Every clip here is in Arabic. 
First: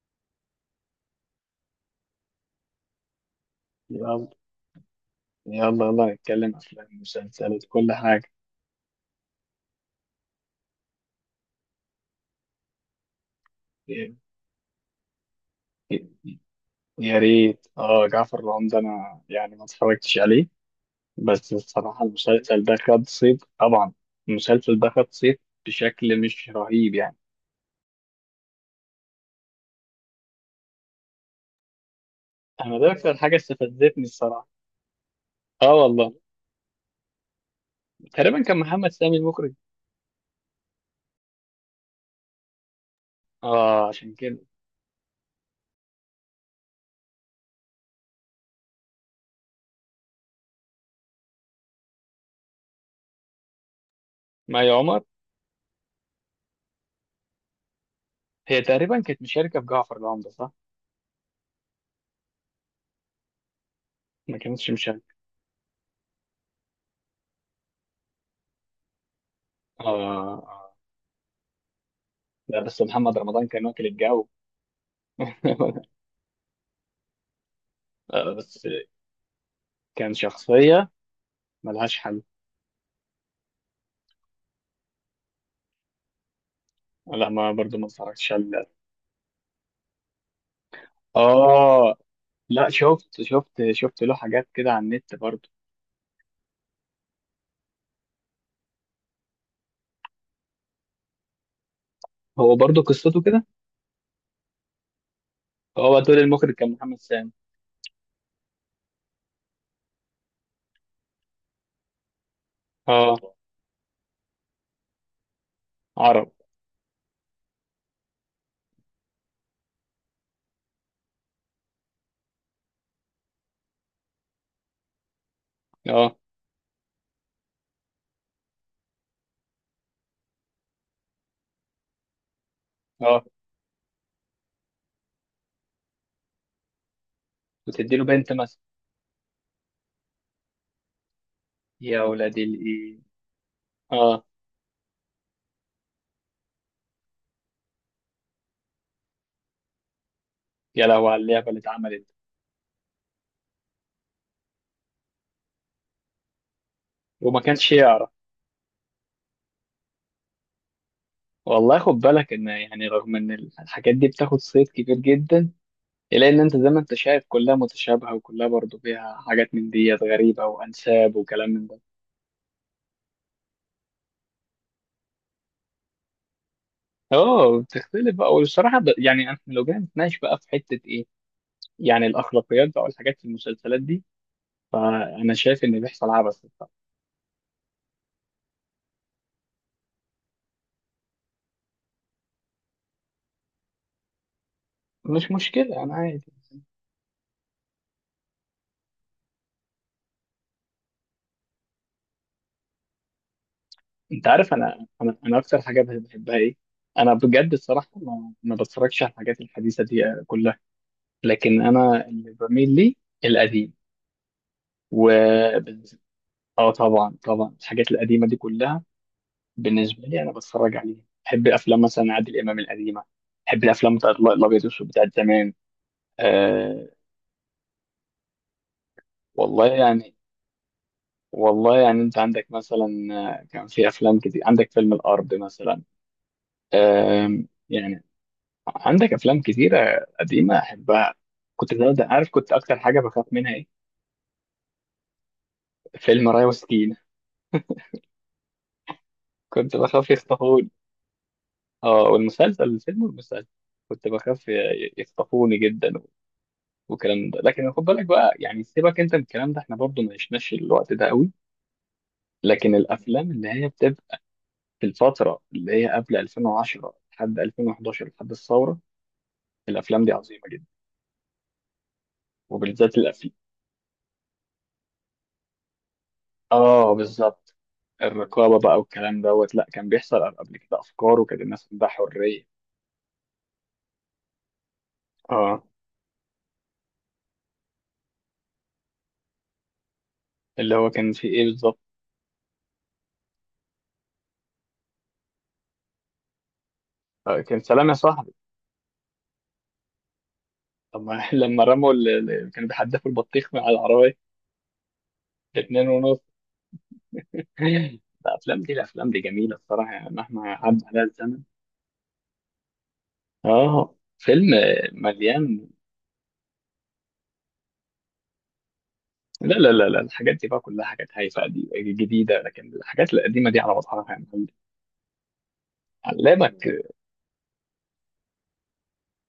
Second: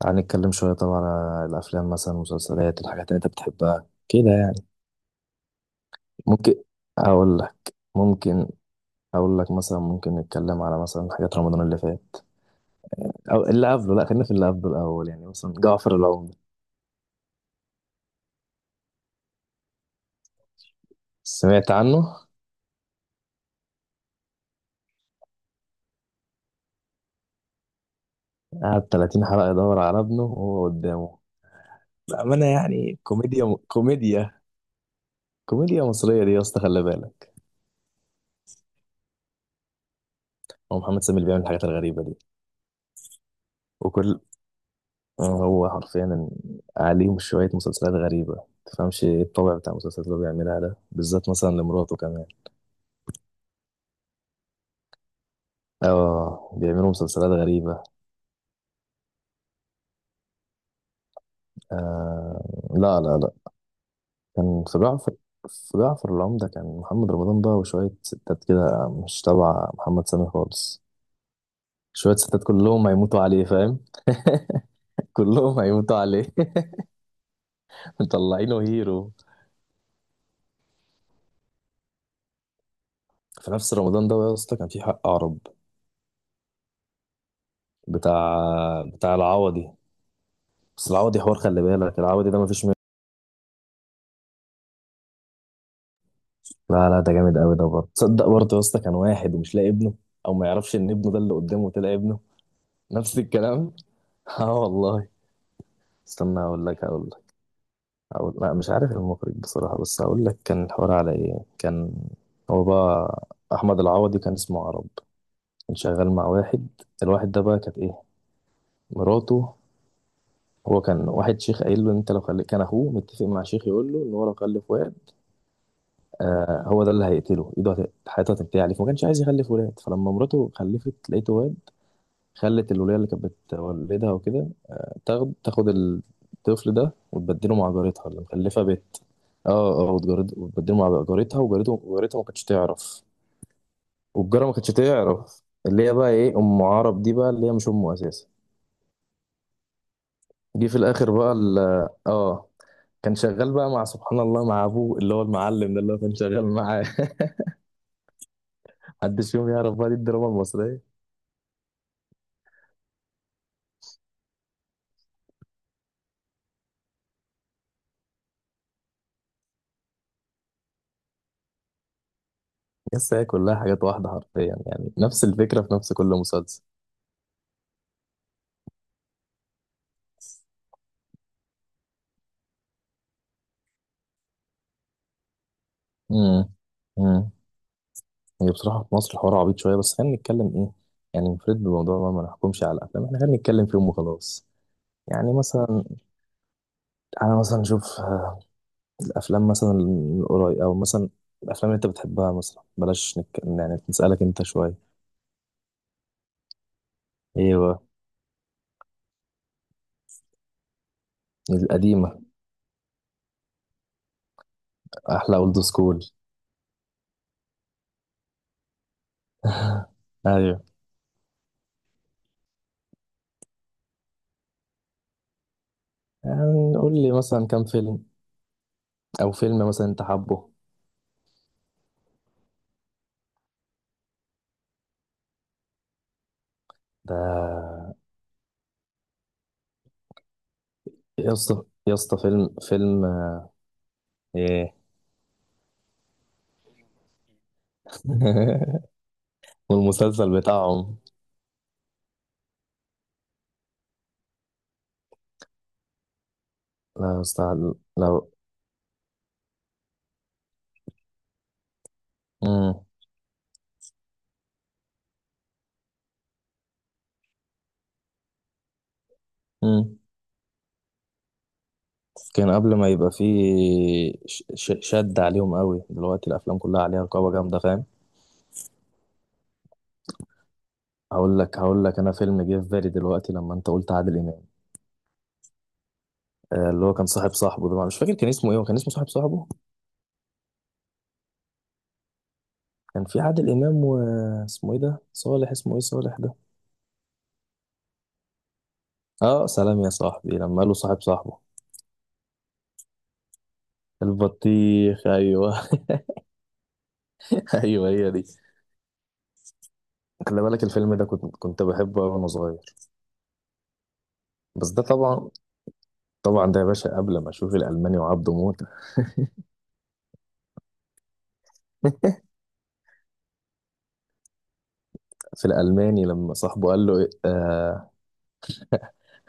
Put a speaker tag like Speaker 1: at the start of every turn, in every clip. Speaker 1: تعال نتكلم شوية طبعا على الأفلام مثلا المسلسلات الحاجات اللي أنت بتحبها
Speaker 2: يلا
Speaker 1: كده يعني.
Speaker 2: يلا يلا
Speaker 1: ممكن
Speaker 2: نتكلم أفلام
Speaker 1: أقول
Speaker 2: مسلسلات
Speaker 1: لك
Speaker 2: كل حاجة.
Speaker 1: ممكن أقول لك مثلا ممكن نتكلم على مثلا حاجات رمضان اللي فات أو اللي قبله، لا
Speaker 2: يا
Speaker 1: خلينا في اللي قبله الأول يعني مثلا جعفر العمدة.
Speaker 2: يا ريت جعفر العمدة، أنا يعني ما اتفرجتش عليه. بس
Speaker 1: سمعت
Speaker 2: الصراحة
Speaker 1: عنه.
Speaker 2: المسلسل ده خد صيت طبعا. المسلسل ده خد صيت بشكل مش رهيب يعني.
Speaker 1: قعد 30 حلقة يدور على ابنه وهو قدامه بأمانة،
Speaker 2: أنا ده
Speaker 1: يعني
Speaker 2: أكتر حاجة
Speaker 1: كوميديا
Speaker 2: استفزتني
Speaker 1: كوميديا
Speaker 2: الصراحة. اه
Speaker 1: كوميديا
Speaker 2: والله
Speaker 1: مصرية دي يا اسطى خلي بالك.
Speaker 2: تقريبا كان محمد سامي المخرج.
Speaker 1: هو محمد سامي اللي بيعمل الحاجات الغريبة دي.
Speaker 2: اه عشان
Speaker 1: وكل
Speaker 2: كده.
Speaker 1: هو حرفيا عليهم شوية مسلسلات غريبة، تفهمش ايه الطبع بتاع المسلسلات اللي هو بيعملها ده بالذات مثلا لمراته كمان.
Speaker 2: مي عمر،
Speaker 1: اه بيعملوا مسلسلات غريبة.
Speaker 2: هي تقريبا كانت مشاركة في جعفر العمدة، صح؟
Speaker 1: آه، لا لا لا.
Speaker 2: ما
Speaker 1: كان
Speaker 2: كانتش
Speaker 1: في
Speaker 2: مشاركة.
Speaker 1: جعفر في جعفر العمدة كان محمد رمضان بقى وشوية ستات كده مش تبع
Speaker 2: اه،
Speaker 1: محمد سامي
Speaker 2: آه.
Speaker 1: خالص. شوية ستات
Speaker 2: لا بس
Speaker 1: كلهم
Speaker 2: محمد
Speaker 1: هيموتوا عليه
Speaker 2: رمضان كان
Speaker 1: فاهم.
Speaker 2: واكل الجو.
Speaker 1: كلهم هيموتوا عليه.
Speaker 2: بس
Speaker 1: مطلعينه هيرو.
Speaker 2: كان شخصية ملهاش حل.
Speaker 1: في نفس رمضان ده يا اسطى كان في حق عرب.
Speaker 2: لا، ما برضو ما اتفرجتش
Speaker 1: بتاع
Speaker 2: على.
Speaker 1: بتاع العوضي. بس العوضي حوار، خلي
Speaker 2: اه
Speaker 1: بالك العوضي ده مفيش
Speaker 2: لا،
Speaker 1: منه.
Speaker 2: شفت له حاجات كده على النت برضو.
Speaker 1: لا لا، ده جامد قوي ده برضه، تصدق برضه يا اسطى كان واحد ومش لاقي ابنه او ما يعرفش ان ابنه ده اللي قدامه طلع ابنه.
Speaker 2: هو برضو
Speaker 1: نفس
Speaker 2: قصته كده.
Speaker 1: الكلام. اه والله.
Speaker 2: هو دول
Speaker 1: استنى
Speaker 2: المخرج
Speaker 1: اقول
Speaker 2: كان
Speaker 1: لك
Speaker 2: محمد
Speaker 1: اقول لك
Speaker 2: سامي.
Speaker 1: لا مش عارف المخرج بصراحة، بس اقول لك كان الحوار على ايه. كان هو
Speaker 2: اه،
Speaker 1: بقى احمد العوضي كان اسمه عرب، كان شغال مع
Speaker 2: عرب.
Speaker 1: واحد. الواحد ده بقى كانت ايه، مراته. هو كان واحد شيخ قايل له انت لو خلي، كان اخوه متفق مع شيخ يقول له ان هو لو خلف واد،
Speaker 2: اه
Speaker 1: آه، هو ده اللي هيقتله ايده حياته هتنتهي عليه، فما كانش عايز يخلف ولاد. فلما مراته خلفت لقيته واد، خلت الولية اللي
Speaker 2: اه،
Speaker 1: كانت بتولدها وكده تاخد الطفل ده وتبدله مع
Speaker 2: وتديله
Speaker 1: جارتها اللي
Speaker 2: بنت مثلا.
Speaker 1: مخلفة بنت. اه اه، وتبدله مع جارتها،
Speaker 2: يا
Speaker 1: جارتها ما
Speaker 2: ولاد
Speaker 1: كانتش
Speaker 2: الايه.
Speaker 1: تعرف.
Speaker 2: اه،
Speaker 1: والجارة ما كانتش تعرف، اللي هي بقى ايه ام عرب دي بقى، اللي هي مش امه اساسا. جه في
Speaker 2: يا لهو
Speaker 1: الاخر
Speaker 2: على
Speaker 1: بقى
Speaker 2: اللعبة اللي اتعملت.
Speaker 1: كان شغال بقى مع سبحان الله مع ابوه اللي هو المعلم ده اللي هو كان شغال معاه.
Speaker 2: وما كانش يعرف.
Speaker 1: محدش فيهم يعرف بقى، دي الدراما المصرية.
Speaker 2: والله خد بالك ان يعني رغم ان الحاجات دي بتاخد صيت كبير جدا، الا ان انت زي ما انت شايف كلها متشابهه، وكلها برضو فيها حاجات من ديت غريبه وانساب وكلام من ده.
Speaker 1: يس، هي كلها حاجات واحدة حرفيا يعني، نفس الفكرة في نفس كل مسلسل.
Speaker 2: اه بتختلف بقى والصراحه يعني احنا لو جينا نتناقش بقى في حته ايه. يعني الاخلاقيات بقى والحاجات في المسلسلات دي، فانا شايف ان بيحصل عبث
Speaker 1: امم
Speaker 2: بصراحة.
Speaker 1: امم هي بصراحة في مصر الحوار عبيط شوية، بس خلينا نتكلم ايه يعني، نفرد بالموضوع بقى، ما نحكمش على الأفلام، احنا خلينا نتكلم فيهم وخلاص.
Speaker 2: مش
Speaker 1: يعني
Speaker 2: مشكله
Speaker 1: مثلا
Speaker 2: انا عادي.
Speaker 1: أنا مثلا أشوف الأفلام مثلا القريب أو مثلا الأفلام اللي أنت بتحبها، مثلا بلاش يعني نسألك
Speaker 2: انت
Speaker 1: أنت
Speaker 2: عارف انا
Speaker 1: شوية.
Speaker 2: اكتر حاجه بحبها ايه. انا بجد
Speaker 1: ايه بقى.
Speaker 2: الصراحه ما بتفرجش على الحاجات الحديثه دي كلها. لكن انا
Speaker 1: القديمة.
Speaker 2: اللي بميل ليه القديم. و
Speaker 1: أحلى أولد سكول.
Speaker 2: اه طبعا طبعا الحاجات القديمه دي كلها بالنسبه لي انا
Speaker 1: أيوه.
Speaker 2: بتفرج عليها. بحب افلام مثلا عادل امام القديمه. بحب الافلام بتاعت الابيض والاسود بتاعت زمان.
Speaker 1: يعني
Speaker 2: آه.
Speaker 1: قول لي مثلا كام فيلم أو
Speaker 2: والله
Speaker 1: فيلم مثلا أنت
Speaker 2: يعني.
Speaker 1: حابه.
Speaker 2: انت عندك مثلا، كان في افلام كتير. عندك فيلم الارض مثلا.
Speaker 1: ده
Speaker 2: يعني عندك افلام كتيره قديمه احبها.
Speaker 1: يا اسطى
Speaker 2: كنت ده
Speaker 1: يا
Speaker 2: ده
Speaker 1: اسطى
Speaker 2: عارف،
Speaker 1: فيلم
Speaker 2: كنت اكتر حاجه
Speaker 1: فيلم
Speaker 2: بخاف منها ايه؟
Speaker 1: ايه.
Speaker 2: فيلم رايا وسكينه. كنت بخاف
Speaker 1: والمسلسل
Speaker 2: يخطفوني.
Speaker 1: بتاعهم.
Speaker 2: اه، والمسلسل، الفيلم والمسلسل. كنت بخاف يخطفوني جدا
Speaker 1: لا
Speaker 2: والكلام ده. لكن
Speaker 1: استاذ
Speaker 2: خد بالك
Speaker 1: لو.
Speaker 2: بقى يعني، سيبك انت من الكلام ده، احنا برضو ما عشناش الوقت ده قوي. لكن
Speaker 1: مم.
Speaker 2: الافلام اللي هي بتبقى في الفترة اللي هي قبل 2010 لحد 2011 لحد الثورة،
Speaker 1: مم.
Speaker 2: الأفلام دي عظيمة جدا،
Speaker 1: كان قبل ما
Speaker 2: وبالذات
Speaker 1: يبقى
Speaker 2: الأفلام.
Speaker 1: فيه شد عليهم قوي دلوقتي، الافلام كلها
Speaker 2: آه
Speaker 1: عليها رقابه
Speaker 2: بالظبط.
Speaker 1: جامده فاهم.
Speaker 2: الرقابة بقى والكلام دوت، لا كان بيحصل قبل كده أفكار،
Speaker 1: هقول
Speaker 2: وكانت
Speaker 1: لك
Speaker 2: الناس
Speaker 1: هقول
Speaker 2: عندها
Speaker 1: لك انا. فيلم
Speaker 2: حرية.
Speaker 1: جه في بالي دلوقتي لما انت قلت عادل امام،
Speaker 2: آه،
Speaker 1: آه، اللي هو كان صاحب صاحبه ده مش فاكر كان اسمه ايه، هو كان اسمه صاحب صاحبه.
Speaker 2: اللي هو كان في إيه بالظبط؟
Speaker 1: كان في عادل امام، واسمه ايه ده، صالح، اسمه ايه، صالح ده.
Speaker 2: آه، كان سلام يا صاحبي.
Speaker 1: اه، سلام يا صاحبي لما قاله
Speaker 2: طب
Speaker 1: صاحب
Speaker 2: ما
Speaker 1: صاحبه.
Speaker 2: لما رموا اللي كانوا بيحدفوا البطيخ من على العربية،
Speaker 1: البطيخ ايوه.
Speaker 2: اتنين ونص.
Speaker 1: ايوه هي دي.
Speaker 2: الأفلام دي جميلة الصراحة، يعني
Speaker 1: خلي
Speaker 2: مهما
Speaker 1: بالك
Speaker 2: عدى
Speaker 1: الفيلم
Speaker 2: عليها
Speaker 1: ده كنت
Speaker 2: الزمن.
Speaker 1: كنت بحبه أوي وانا صغير،
Speaker 2: آه، فيلم
Speaker 1: بس ده طبعا
Speaker 2: مليان.
Speaker 1: طبعا، ده يا باشا قبل ما اشوف الالماني وعبده موته.
Speaker 2: لا لا لا لا، الحاجات دي بقى كلها حاجات هايفه قديمه جديده، لكن الحاجات القديمه دي على مصحف يا معلم.
Speaker 1: في الالماني لما
Speaker 2: علمك.
Speaker 1: صاحبه قال له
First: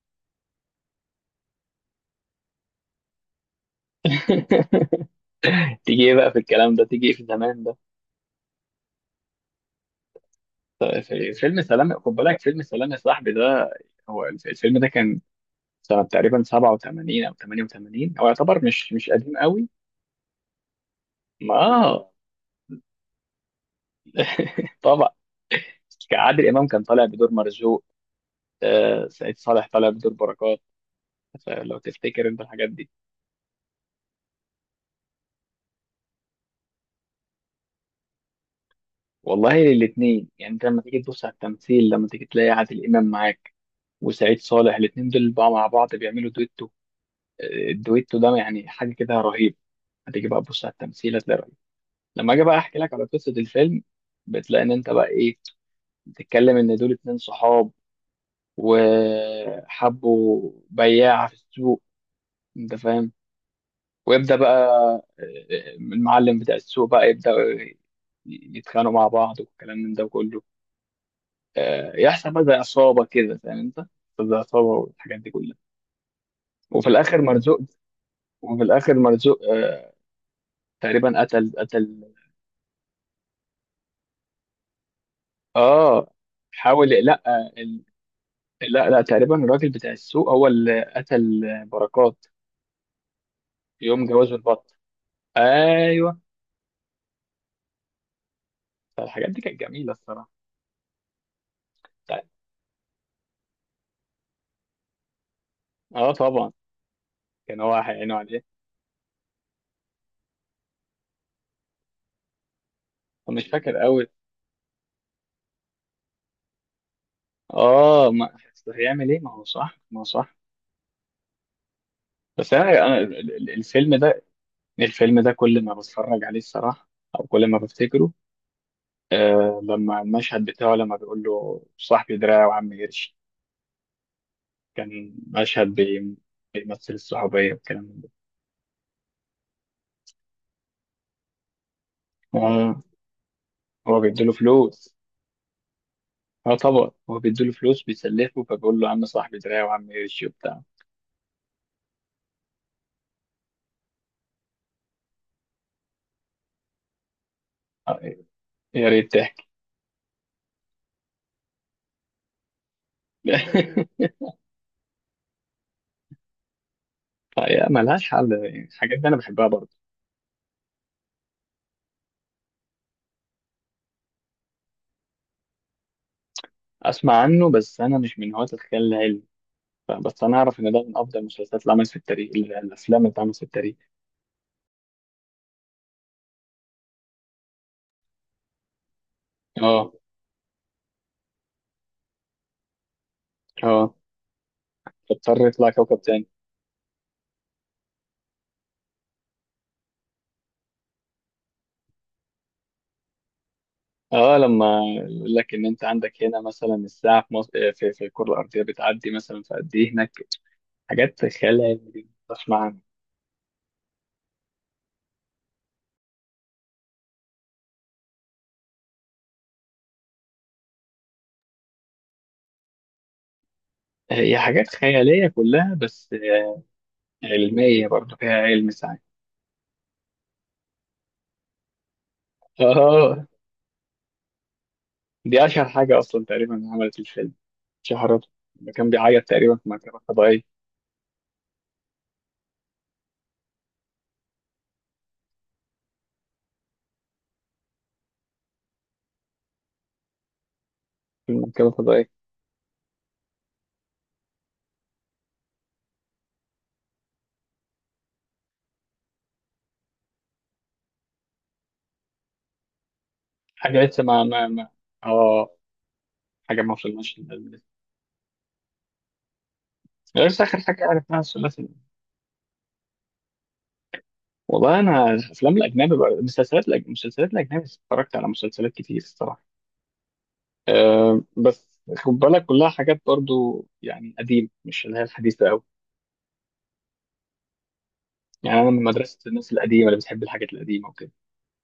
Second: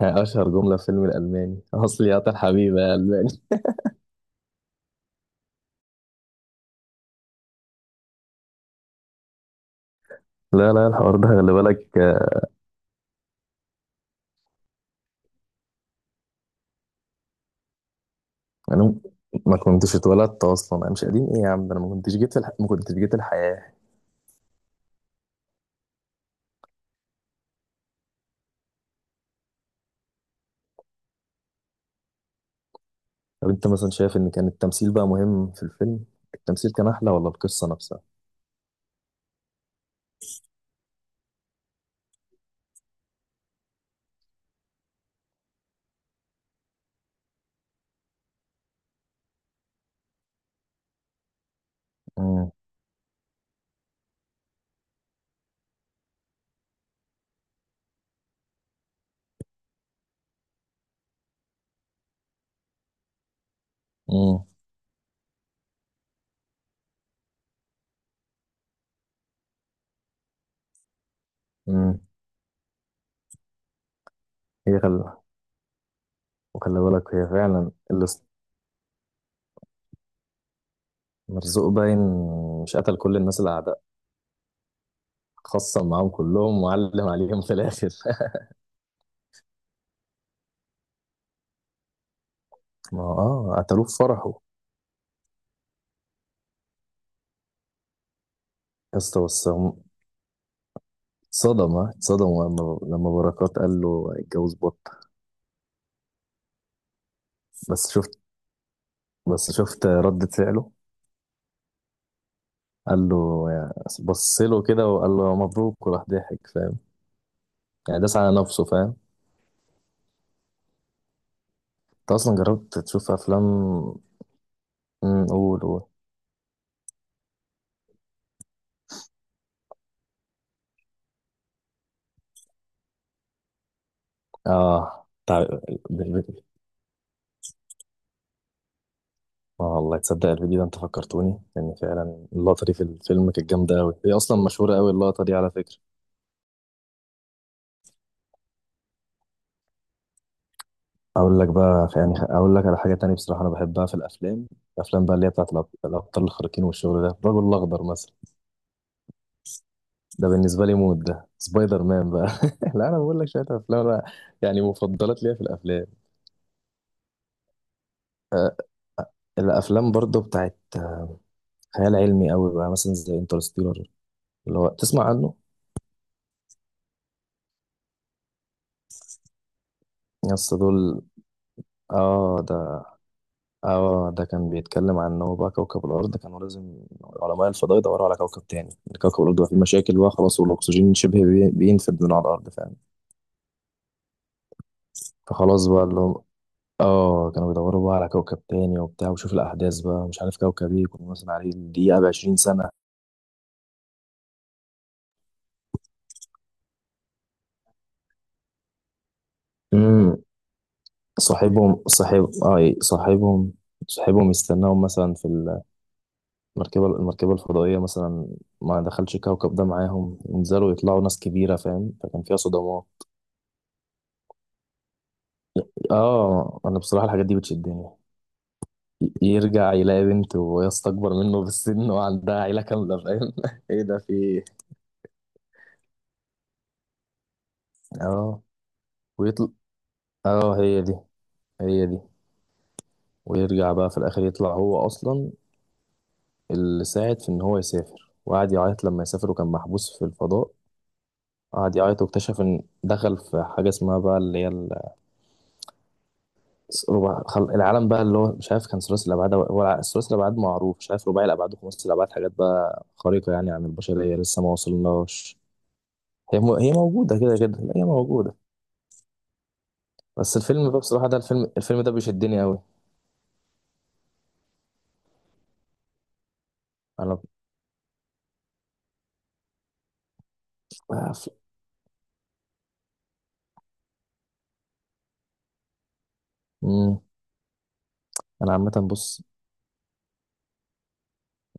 Speaker 1: اشهر جمله في فيلم الالماني. اصلي يا طال حبيبي يا الماني.
Speaker 2: تيجي ايه بقى في الكلام ده، تيجي ايه في زمان ده.
Speaker 1: لا لا،
Speaker 2: طيب،
Speaker 1: الحوار ده
Speaker 2: في
Speaker 1: خلي
Speaker 2: فيلم
Speaker 1: بالك،
Speaker 2: سلام، خد
Speaker 1: آه،
Speaker 2: بالك فيلم سلام يا صاحبي ده، هو الفيلم ده كان سنه تقريبا 87 او 88، هو يعتبر مش
Speaker 1: انا
Speaker 2: قديم
Speaker 1: ما
Speaker 2: قوي.
Speaker 1: كنتش اتولدت اصلا، انا مش قديم ايه يا
Speaker 2: ما
Speaker 1: عم، ده انا ما كنتش جيت ما كنتش جيت الحياه.
Speaker 2: طبعا. كان عادل امام كان طالع بدور مرزوق. سعيد صالح طالع بدور بركات. لو تفتكر انت الحاجات دي.
Speaker 1: طب انت مثلا شايف ان كان التمثيل بقى مهم في الفيلم، التمثيل كان احلى ولا القصه نفسها.
Speaker 2: والله الاثنين يعني، انت لما تيجي تبص على التمثيل، لما تيجي تلاقي عادل امام معاك وسعيد صالح، الاثنين دول بقى مع بعض بيعملوا دويتو. الدويتو ده يعني حاجه كده رهيب. هتيجي بقى تبص على التمثيل، هتلاقي رهيب. لما اجي
Speaker 1: امم.
Speaker 2: بقى احكي لك على قصه الفيلم، بتلاقي ان انت بقى ايه، بتتكلم ان دول اتنين صحاب، وحبوا بياعه في السوق، انت فاهم. ويبدا
Speaker 1: امم.
Speaker 2: بقى المعلم بتاع السوق بقى يبدا، يتخانقوا مع بعض والكلام من ده كله.
Speaker 1: امم.
Speaker 2: يحصل بقى زي عصابة كده، فاهم انت، زي عصابة
Speaker 1: هي خل...
Speaker 2: والحاجات دي كلها.
Speaker 1: وخلي
Speaker 2: وفي
Speaker 1: بالك
Speaker 2: الآخر
Speaker 1: هي
Speaker 2: مرزوق.
Speaker 1: فعلا اللي،
Speaker 2: وفي الآخر مرزوق، تقريبا قتل
Speaker 1: مرزوق باين،
Speaker 2: قتل
Speaker 1: مش قتل كل الناس اللي خصم معاهم
Speaker 2: اه
Speaker 1: كلهم
Speaker 2: حاول،
Speaker 1: وعلم
Speaker 2: لا
Speaker 1: عليهم في الاخر.
Speaker 2: لا لا، تقريبا الراجل بتاع السوق هو اللي قتل بركات
Speaker 1: ما هو قتلوه في
Speaker 2: يوم
Speaker 1: فرحه.
Speaker 2: جوازه البط. ايوه،
Speaker 1: يا اسطى
Speaker 2: الحاجات دي
Speaker 1: بس
Speaker 2: كانت جميلة الصراحة.
Speaker 1: اتصدم، ها،
Speaker 2: طيب.
Speaker 1: اتصدم لما بركات قال له اتجوز بط.
Speaker 2: اه طبعا، كان هو
Speaker 1: بس
Speaker 2: هيعينه
Speaker 1: شفت
Speaker 2: عليه.
Speaker 1: بس شفت ردة فعله، قال له،
Speaker 2: مش فاكر قوي.
Speaker 1: بص له كده وقال له مبروك وراح ضحك فاهم، يعني
Speaker 2: اه،
Speaker 1: داس
Speaker 2: ما
Speaker 1: على نفسه
Speaker 2: أصل
Speaker 1: فاهم.
Speaker 2: هيعمل ايه، ما هو صح، ما هو صح.
Speaker 1: انت اصلا
Speaker 2: بس
Speaker 1: جربت
Speaker 2: انا،
Speaker 1: تشوف افلام.
Speaker 2: الفيلم ده، الفيلم
Speaker 1: امم،
Speaker 2: ده
Speaker 1: قول
Speaker 2: كل ما
Speaker 1: قول.
Speaker 2: بتفرج عليه الصراحة أو كل ما بفتكره، لما المشهد بتاعه، لما بيقول له صاحبي دراعي وعم قرش،
Speaker 1: اه
Speaker 2: كان
Speaker 1: تع...
Speaker 2: مشهد
Speaker 1: بالفيديو.
Speaker 2: بيمثل الصحوبية والكلام من ده.
Speaker 1: اه والله، تصدق الفيديو ده انت فكرتوني، لان فعلا اللقطه دي في
Speaker 2: آه
Speaker 1: الفيلم كانت جامده قوي،
Speaker 2: هو
Speaker 1: هي
Speaker 2: بيديله
Speaker 1: اصلا مشهوره قوي
Speaker 2: فلوس.
Speaker 1: اللقطه دي على فكره.
Speaker 2: اه طبعا هو بيديله فلوس بيسلفه، فبيقول له عم صاحبي دراعي وعم قرش وبتاع.
Speaker 1: اقول لك على حاجه تانية بصراحه، انا بحبها في الافلام. الافلام بقى اللي هي بتاعت الابطال الخارقين والشغل ده، الرجل الاخضر
Speaker 2: آه،
Speaker 1: مثلا،
Speaker 2: يا ريت تحكي.
Speaker 1: ده بالنسبه لي مود، ده سبايدر مان بقى. لا انا بقول لك شويه افلام أنا يعني مفضلات ليا في الافلام.
Speaker 2: هي ملهاش حل
Speaker 1: أه
Speaker 2: يعني، الحاجات دي أنا بحبها برضه.
Speaker 1: الافلام برضو بتاعت خيال علمي قوي بقى مثلا زي انترستيلر، اللي هو تسمع عنه.
Speaker 2: أسمع عنه، بس أنا مش من هواة الخيال العلمي، بس أنا
Speaker 1: يس
Speaker 2: أعرف إن ده من
Speaker 1: دول.
Speaker 2: أفضل المسلسلات اللي عملت في التاريخ،
Speaker 1: اه ده
Speaker 2: الأفلام اللي اتعملت في التاريخ.
Speaker 1: اه ده كان بيتكلم عن ان هو بقى كوكب الارض كانوا لازم علماء الفضاء يدوروا على كوكب تاني. كوكب الارض بقى فيه
Speaker 2: اه.
Speaker 1: مشاكل بقى خلاص والاكسجين شبه بينفد من على الارض فاهم.
Speaker 2: اه، تضطر
Speaker 1: فخلاص
Speaker 2: يطلع
Speaker 1: بقى
Speaker 2: كوكب
Speaker 1: اللي هو،
Speaker 2: تاني.
Speaker 1: اه كانوا بيدوروا بقى على كوكب تاني وبتاع، وشوف الأحداث بقى، مش عارف كوكب ايه كنا مثلا عليه الدقيقة ب20 سنة.
Speaker 2: اه لما يقول لك ان انت عندك هنا مثلا الساعه في مصر، في الكره الارضيه بتعدي مثلا في قد ايه هناك.
Speaker 1: امم.
Speaker 2: حاجات خيال
Speaker 1: صاحبهم
Speaker 2: علمي،
Speaker 1: صاحب
Speaker 2: مش
Speaker 1: اه إيه،
Speaker 2: معنى.
Speaker 1: صاحبهم صاحبهم يستناهم مثلا في المركبة الفضائية مثلا. ما دخلش الكوكب ده معاهم، ينزلوا يطلعوا ناس كبيرة فاهم، فكان فيها صدمات.
Speaker 2: هي حاجات خياليه كلها، بس
Speaker 1: اه انا بصراحة الحاجات دي
Speaker 2: علميه
Speaker 1: بتشدني.
Speaker 2: برضه، فيها علم ساعات.
Speaker 1: يرجع يلاقي بنت وهي اكبر منه بالسن وعندها عيلة كاملة
Speaker 2: اه،
Speaker 1: فاهم. ايه ده، في إيه؟
Speaker 2: دي اشهر حاجه اصلا تقريبا عملت الفيلم شهرته،
Speaker 1: اه
Speaker 2: لما كان بيعيط
Speaker 1: ويطلع.
Speaker 2: تقريبا في مركبه فضائيه.
Speaker 1: اه هي دي هي دي. ويرجع بقى في الاخر يطلع هو اصلا اللي ساعد في ان هو يسافر، وقعد يعيط لما يسافر وكان محبوس في الفضاء.
Speaker 2: في مركبه
Speaker 1: قعد يعيط
Speaker 2: فضائيه
Speaker 1: واكتشف ان دخل في حاجه اسمها بقى اللي هي ربع العالم بقى اللي هو مش عارف، كان ثلاثي الابعاد هو ثلاثي الابعاد معروف، مش عارف رباعي الابعاد وخماسي الابعاد، حاجات بقى خارقه يعني عن
Speaker 2: حاجه لسه
Speaker 1: البشريه
Speaker 2: ما
Speaker 1: لسه
Speaker 2: ما
Speaker 1: ما
Speaker 2: ما
Speaker 1: وصلناش.
Speaker 2: اه حاجه ما
Speaker 1: هي
Speaker 2: وصلناش
Speaker 1: موجوده كده
Speaker 2: للعلم
Speaker 1: كده،
Speaker 2: لسه.
Speaker 1: لا هي موجوده.
Speaker 2: بس
Speaker 1: بس
Speaker 2: اخر
Speaker 1: الفيلم بقى
Speaker 2: حاجه
Speaker 1: بصراحه
Speaker 2: عرفناها
Speaker 1: ده الفيلم
Speaker 2: الثلاثي.
Speaker 1: الفيلم ده بيشدني قوي.
Speaker 2: والله انا الافلام الاجنبي بقى، المسلسلات
Speaker 1: انا
Speaker 2: المسلسلات الاجنبي، اتفرجت على مسلسلات كتير الصراحه.
Speaker 1: آه،
Speaker 2: أه،
Speaker 1: ف-
Speaker 2: بس خد بالك كلها حاجات برضو يعني قديم، مش اللي هي الحديثه قوي.
Speaker 1: مم. انا
Speaker 2: يعني انا
Speaker 1: عامه
Speaker 2: من مدرسه
Speaker 1: بص،
Speaker 2: الناس القديمه اللي بتحب الحاجات القديمه وكده.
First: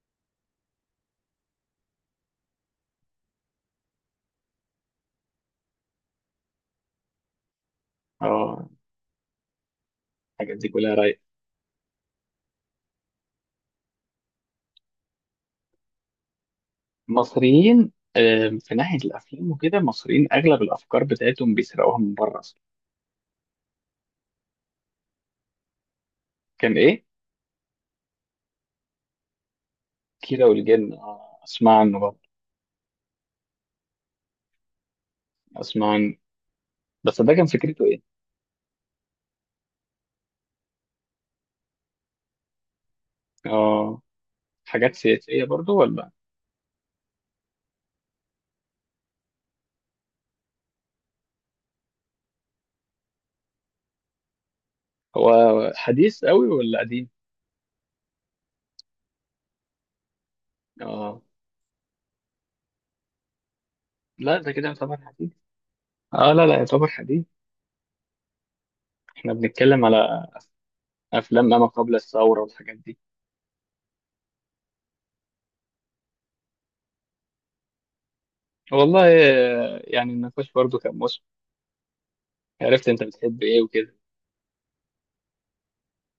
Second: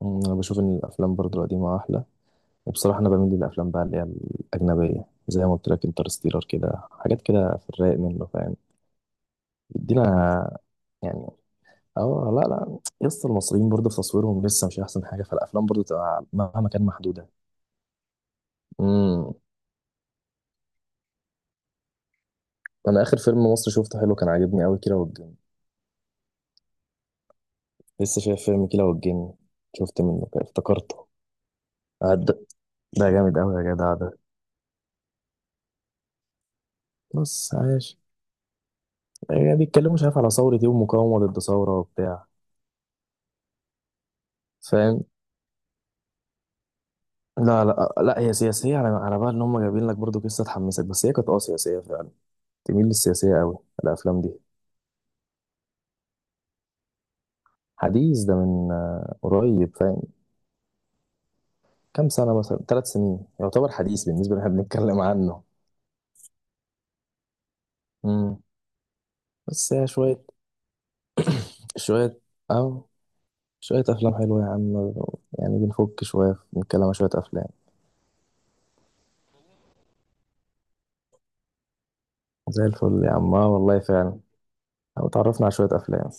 Speaker 1: انا بشوف ان الافلام برضو القديمه احلى، وبصراحة أنا بميل للأفلام بقى اللي هي الأجنبية، زي ما قلت لك انترستيلر كده حاجات كده في الرايق منه فاهم،
Speaker 2: اه،
Speaker 1: يدينا
Speaker 2: الحاجات دي كلها رايقه.
Speaker 1: يعني. اه لا لا، يس المصريين برضه في تصويرهم لسه مش أحسن حاجة، فالأفلام برضه تبقى مهما كان محدودة.
Speaker 2: مصريين، في ناحيه
Speaker 1: امم
Speaker 2: الافلام وكده، مصريين اغلب الافكار بتاعتهم بيسرقوها من بره اصلا.
Speaker 1: أنا آخر فيلم مصري شفته حلو كان عاجبني أوي كيرة والجن.
Speaker 2: كان ايه؟
Speaker 1: لسه شايف فيلم كيرة والجن، شفت منه كده
Speaker 2: كيرة والجن.
Speaker 1: افتكرته.
Speaker 2: اه اسمع عنه
Speaker 1: آه،
Speaker 2: برضه.
Speaker 1: ده جامد أوي يا جدع ده.
Speaker 2: اسمع عنه، بس ده كان
Speaker 1: بص
Speaker 2: فكرته
Speaker 1: عايش،
Speaker 2: ايه؟
Speaker 1: يعني بيتكلموا مش عارف على ثورة إيه ومقاومة ضد ثورة وبتاع
Speaker 2: اه، حاجات
Speaker 1: فاهم.
Speaker 2: سياسيه برضو ولا؟
Speaker 1: لا لا لا، هي سياسية، على بال ان هم جايبين لك برضو قصة تحمسك، بس هي كانت سياسية فعلا، تميل للسياسية قوي الافلام دي.
Speaker 2: هو حديث قوي ولا قديم؟
Speaker 1: حديث، ده من قريب فاهم.
Speaker 2: اه،
Speaker 1: كام سنة، مثلا 3 سنين يعتبر حديث بالنسبة
Speaker 2: لا
Speaker 1: اللي
Speaker 2: ده
Speaker 1: احنا
Speaker 2: كده يعتبر
Speaker 1: بنتكلم
Speaker 2: حديث.
Speaker 1: عنه.
Speaker 2: اه، لا لا يعتبر حديث.
Speaker 1: امم
Speaker 2: احنا
Speaker 1: بس
Speaker 2: بنتكلم
Speaker 1: هي شوية،
Speaker 2: على افلام ما قبل
Speaker 1: شوية
Speaker 2: الثوره والحاجات
Speaker 1: او
Speaker 2: دي.
Speaker 1: شوية افلام حلوة يا عم، يعني بنفك شوية بنتكلم عن شوية افلام.
Speaker 2: والله. يعني النقاش برضو كان مصر.
Speaker 1: زي
Speaker 2: عرفت
Speaker 1: الفل
Speaker 2: انت
Speaker 1: يا عم،
Speaker 2: بتحب
Speaker 1: آه
Speaker 2: ايه
Speaker 1: والله
Speaker 2: وكده.
Speaker 1: فعلا، او اتعرفنا على شوية افلام.